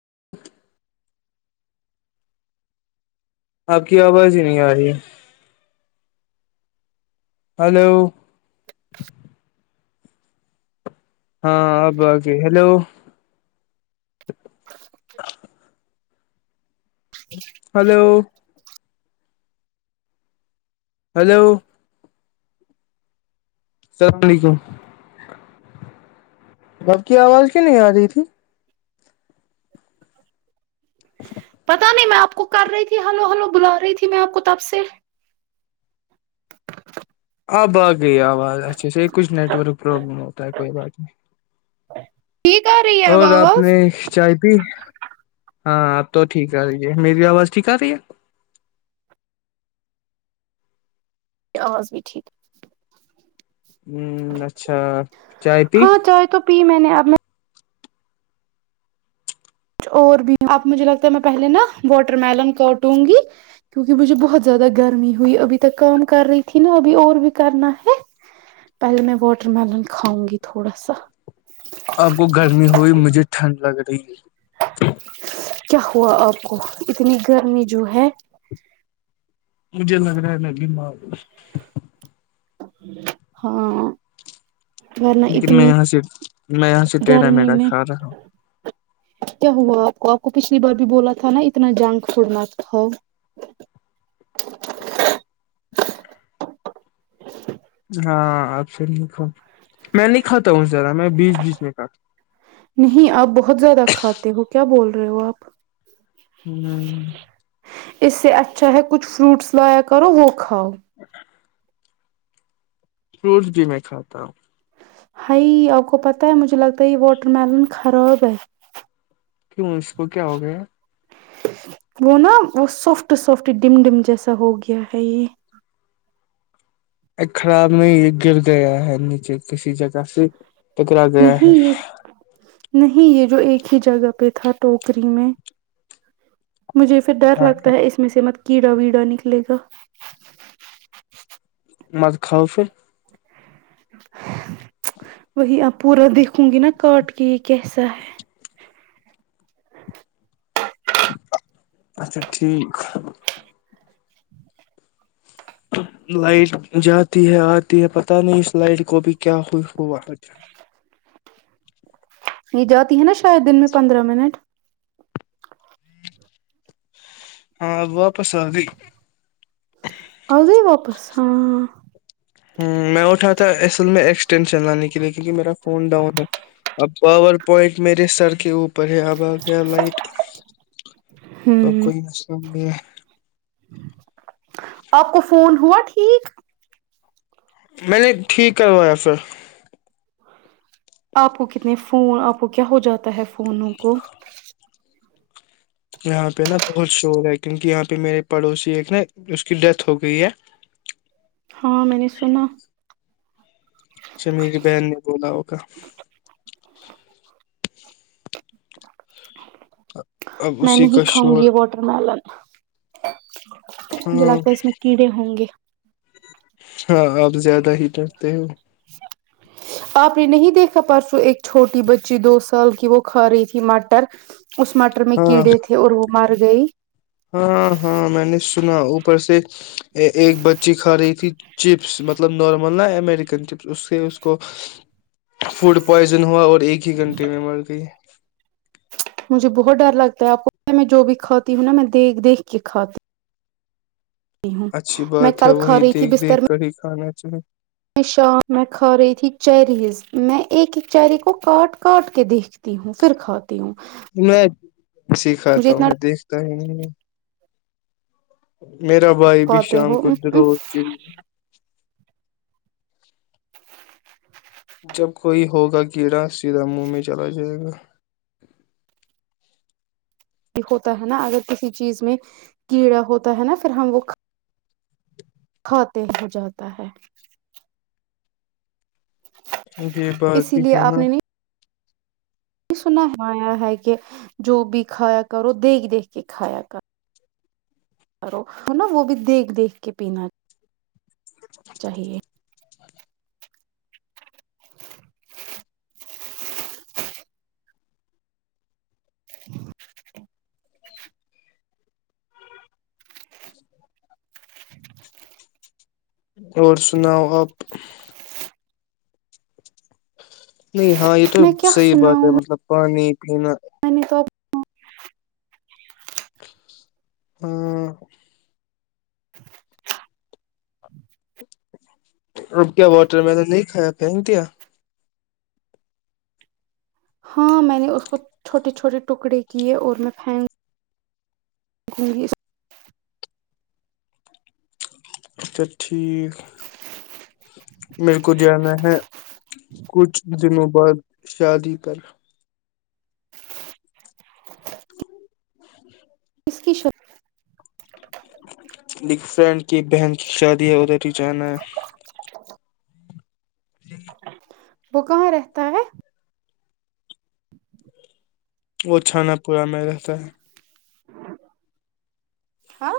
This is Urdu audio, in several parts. [inaudible] آپ کی آواز ہی نہیں آ رہی ہلو ہاں آب آگی ہیلو [inaudible] ہلو ہیلو اللام علیکم بپ کی آواز کیوں نہیں آ رہی تھی [unintelligible] پتا نہیں میں آپ آپ کو کر رہی تھی ہلو ہلو بلا رہی تھی میں آپ کو تب سے آ باغ گئی آواز اچھا ص کچھ نیٹ ورک پرابلم ہوتا ہے کوئی بات نہیں اچ اور آپ نے چائے پی ہاں آپ تو ٹھیک آ رہی ہے میری آواز ٹھیک آ رہی ہے آس بھی ٹھیک ہوں اچھا چائے پی آ کچھ اور بھی اب مجھے لگتا ہے میں پہلے نا واٹر میلن کاٹوں گی کیونکہ مجھے بہت زیادہ گرمی ہوئی ابھی تک کام کر رہی تھی نا ابھی اور بھی کرنا ہے پہلے میں واٹر میلن کھاؤں گی تھوڑا سا آپ کو گرمی ہوئی مجھے ٹھنڈ لگ رہ جی کیا ہوا آپ کو اتنی گرمی جو ہے اجے نگر ہے ن جما ہو ہاں ورنہ لیکن میں اتنی یہاں سے میں یہاں سے ٹٹیھا گرمی میھا میں کھا رہا ہوں کیا ہوا آپ کو آپ کو پچھلی بار بھی بولا تھا نا اتنا جانگ چھوڑنا تھا ہاں آپ سے کا میں نہیں کھاتا ہوں ذرا میں بیس بیچ میں کھاتا نہیں اب بہت ت زیادہ کھاتے ہو کیا بول رہے رروپ ہوں اس سے اچھا ہے کچھ فروٹس لایا کرو وہ کھاؤ فروٹس بھی میں کھاتا ہوں ہائی آپ کو پتا ہے مجھے لگتا ہے یہ واٹر ملن خراب ہے کیوں اس کو کیا ہو گیا وہ نا وہ سافٹ سافٹ ڈم ڈم جیسا ہو گیا ہے یہ ا خراب میں گر گیا ہے نیچے کسی جگہ سے پکرا گیا ہے نہیں یہ نہیں یہ جو ایک ہی جگہ پہ تھا ٹوکری میں مجھے پھر ڈر لگتا ہے اس میں سےمت کیڑا ویڑا نکلے گا مز کھاو پھر وہی آپ پورا دیکھوں گی نا کاٹ کے یہ کیسا ہے اچھا ٹھیک لائٹ جاتی ہے آتی ہے پتہ نہیں اس لائٹ کو بھی کیا ہوا یہ جاتی ہے نا شاید دن میں پندرہ منٹ ہاں واپس آ گی آ گ واپس ہاں ہ میں اٹھا تھا اصل میں ایکسٹینشن لانے کے لیے کیونکہ میرا فون ڈاؤن ہے اب پاور پوائنٹ میرے سر کے اوپر پر ہے اب آ گیا لائٹ تو اب ہوں کوئی مسئلہ نہیں ہے آپ کو فون ہوا ٹھیک میں نے ٹھیک کروایا پھر آپ کو کتنے فون آپ کو کیا ہو جاتا ہے فونوں کو یہاں پہ نا بہت شور ہے کیونکہ یہاں پہ میرے پڑوسی ایک نا اس کی ڈیتھ ہو گئی ہے ہاں میں نے سنا اچھا میری بہن نے بولا ہوگ اب میں اسی کا نہیں کاؤں شور گی یہ واٹر ملن مجھے ہاں لگتا ہے اس میں کیڑے ہوں گے ہاں آپ زیادہ ہی ڈرتے ہو آپ نے نہیں دیکھا پرسوں ایک چھوٹی بچی دو سال کی وہ کھا رہی تھی مٹر اس مٹر میں ہاں کیڑے تھے اور وہ مر گئی ہاں ہاں میں نے سنا سے ایک بچی کھا رہی تھی چپس مطلب نارمل نا امیریکن چپس اس سے اس کو فوڈ پوائزن ہوا اور ایک ہی گھنٹے میں مر گئی مجھے بہت ڈر لگتا ہے آپ کو پ میں جو بھی کھاتی ہوں نا میں دیکھ دیکھ کے کھاتی اچھی ہوں۔ میں بات ہے کل کھا وہی رہی تھی دیکھ بستر دیکھ کر ہی کھانا اچھا میں شام میں کھا رہی تھی چیریز میں ایک ایک چیری کو کاٹ کاٹ کے دیکھتی ہوں پھر کھاتی ہوں میں مجھے سھاتا ہ اتنا میں ڈر دیکھتا ہی نہیں جی میرا بھائی بھی کھاتے شام کو ہو دروز چ جب کوئی ہوگا کیڑا سیدھا منہ میں چلا جائے گا ہوتا ہے نا اگر کسی چیز میں کیڑا ہوتا ہے نا پھر ہم وہ کھاتے ہو جاتا ہے یہ بات اسی بھی لیے ہے آپ نا نے نہیں سنا آیا ہے کہ جو بھی کھایا کرو دیکھ دیکھ کے کھایا کر کرو نا وہ بھی دیکھ دیکھ کے پینا چاہیے جی اور سناؤ آپ نہیں ہاں یہ تو میں کیا صحیح بات ہے مطلب پانی پین پ نے تو ہاں رب گ واٹر مل نہیں کھایا پھینک دیا ہاں میں نے اس کو چھوٹے چھوٹے ٹکڑے کیے اور میں پن [inaudible] اچھا ٹھیک میرے کو جانا ہے کچھ دنوں بعد شادی پر اس کی شو ایک فرینڈ کی بہن کی شادی ہے ادھر ہی جانا ہے لن وہ کہاں رہتا ہے وہ چھانا پورا میں رہتا ہے ہاں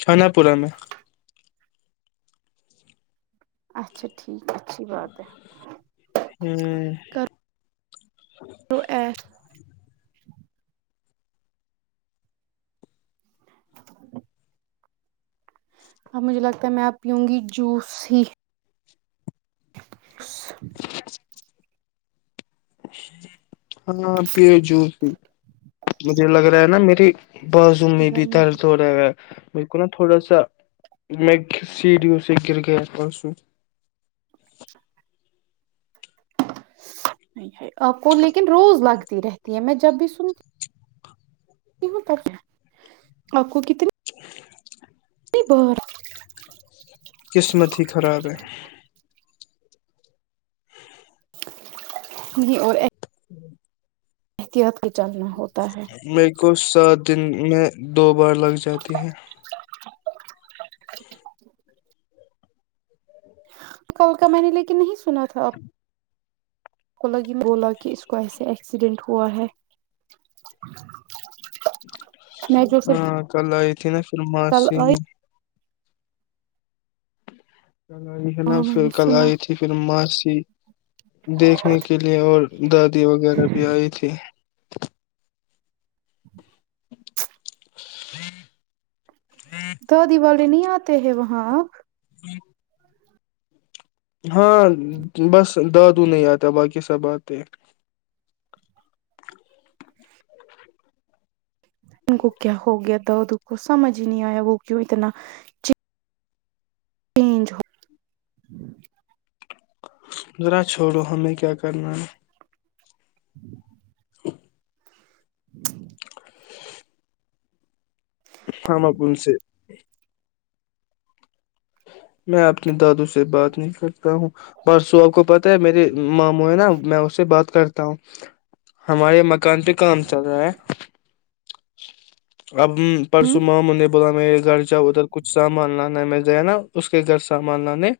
چنا پورا میں اچھا ٹھیک اچھی بات ہے ہ ای [inaudible] اب مجھے لگتا ہے میں اب پیوں گی جوس ہی [inaudible] ہاں پ جوس مجھے لگ رہا ہے نا میری بسوں میں بھی گرمی درد ہو رہا ہے م کو نا تھوڑا سا میں سیڈیو س گر گیا پر سوں آپ کو لیکن روز لگتی رہتی ہے میں جب بھی سنتیوں ت آپ کو ک بار قسمت ہی خراب ہے ج اور احتیاط کے چلنا ہوتا ہے میر کو س دن میں دو بار لگ جاتی ہے [inaudible] کل کا میں نے لیکن نہیں سنا تھا اب کو لن بولا کہ اس کو ایسے ایکسیڈینٹ ہوا ہے میں جو پھر ہاں کل آئیت ن م کل سے آئی کل آئی ہے نا ہاں میں پھر نے کل سنا آئی تھی پھر مس جی دیکھنے کے لیئے اور دادی وغیرہ بھی آئی تھی ہ [inaudible] تو دیوالی نہیں آتے ہیں وہاں [inaudible] ہاں بس دادو نہیں آتا باقی سب آتے ان کو کیا ہو گیا دود کو سمجھ ہی نہیں آیا وہ کیوں اتنا چینج ہو ذرا چھوڑو ہمیں کیا کرنا ہے [inaudible] ہ م پن سےے [inaudible] میں اپنے دادو سے بات نہیں کرتا ہوں پرسو آپ کو پتا میرری ماموں ہے نا میں اس سے بات کرتا تا ہ [unintelligible] ہمارے یہ مکان پہ کام چل رہا ہے [inaudible] اب ہوں پرسوں مامنے بلا میں گھر جہ ادھر کچھ سامان لانا ہے میں نا اس کے گھر سامان لانے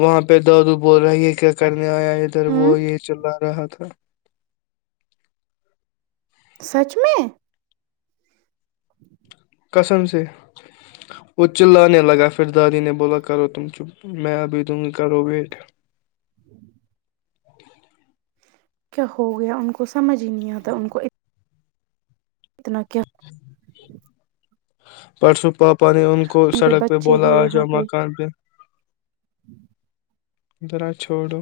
وہاں پہ دوڑو بول رہا یہ کیا کرنے آیا ادھر ہوں وہ یہ چلا رہا تھا سچ میں کسم سے وہ چللے لگا پھر دادی نے بولا کرو تم چپ میں ابھی دوں گی کرو ویٹ کیا ہو گیا ان کو سمجھ ہی نہیں آتا ان کو اتنا کیا پرس پاپ پانی ان کو میرے سڑک پہ بچے بولا آ جاؤ مکان پہ ج [unintelligible] را چھوڑو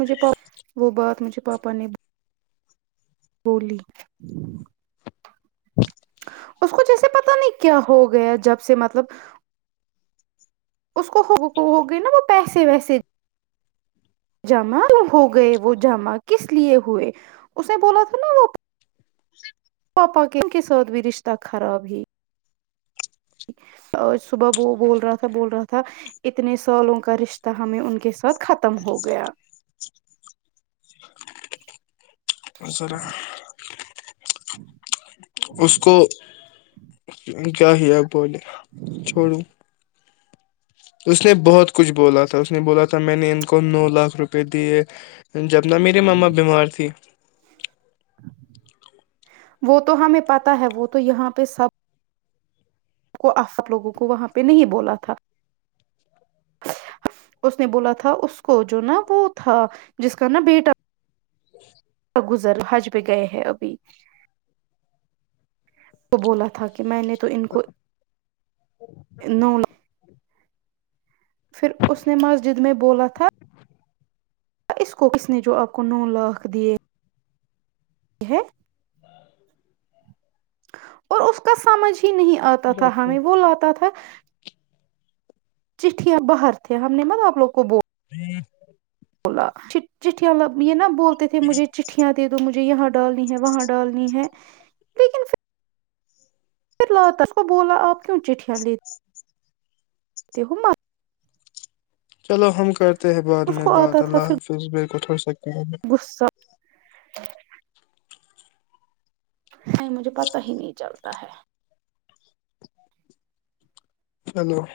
مجھے وہ بات مجھے پا اپانی بولی ہ [inaudible] اس کو جیسے پتا نہیں کیا ہو گیا جب سے مطلب اس کو ہو گئی نا وہ پیسے ویسے جمع ہو گئے وہ جمع کس لیے ہوئے اس نے بولا تھا نا وہ پاپا کے کے ساتھ بھی رشتہ خراب ہی اور صبح وہ بول رہا تھا بول رہا تھا اتنے سالوں کا رشتہ ہمیں ان کے ساتھ ختم ہو گیا ذرا [unintelligible] [inaudible] اس کو کیا ہی آپ بولے چھوڑو اس نے بہت کچھ بولا تھا اس نے بولا تھا میں نے ان کو نو لاکھ روپئے دیے جبنا میری ماما بیمار تھی وہ تو ہمیں پتا ہے وہ تو یہاں پہ سب کو آپ لوگوں کو وہاں پہ نہیں بولا تھا اس نے بولا تھا اس کو جو نا وہ تھا جس کا نا بیٹا [unintelligible] گزر حج پہ گئے ہیں ابھی تو بولا تھا کہ کہ میں نے تو ان کو انول پھر اس نے مسجد میں بولا تھا اس کو ک نے جو آپ کو نو لاکھ دیے ہے اور اس کا سمجھ ہی نہیں آتا تھا ہمیں وہ لاتا تھا چیٹھیاں باہر تھے ہم نے ملب آپ لوگ کو بو بولا چٹیاں ل یہ نہا بولتے تھے مجھے چٹھیاں دے دو مجھے یہاں ڈالنی ہے وہاں ڈالنی ہے لیکن پھرھر لاتا اس کو بولا آپ کیوں چٹھیاں لے [unintelligible] چلو ہم کرتے ہیں بع اس میں کو بات آتا تھا اللہ پھر حافظ ب کو تھ غصہ [inaudible] نہیں مجھے پتہ ہی نہیں چلتا ہے چلو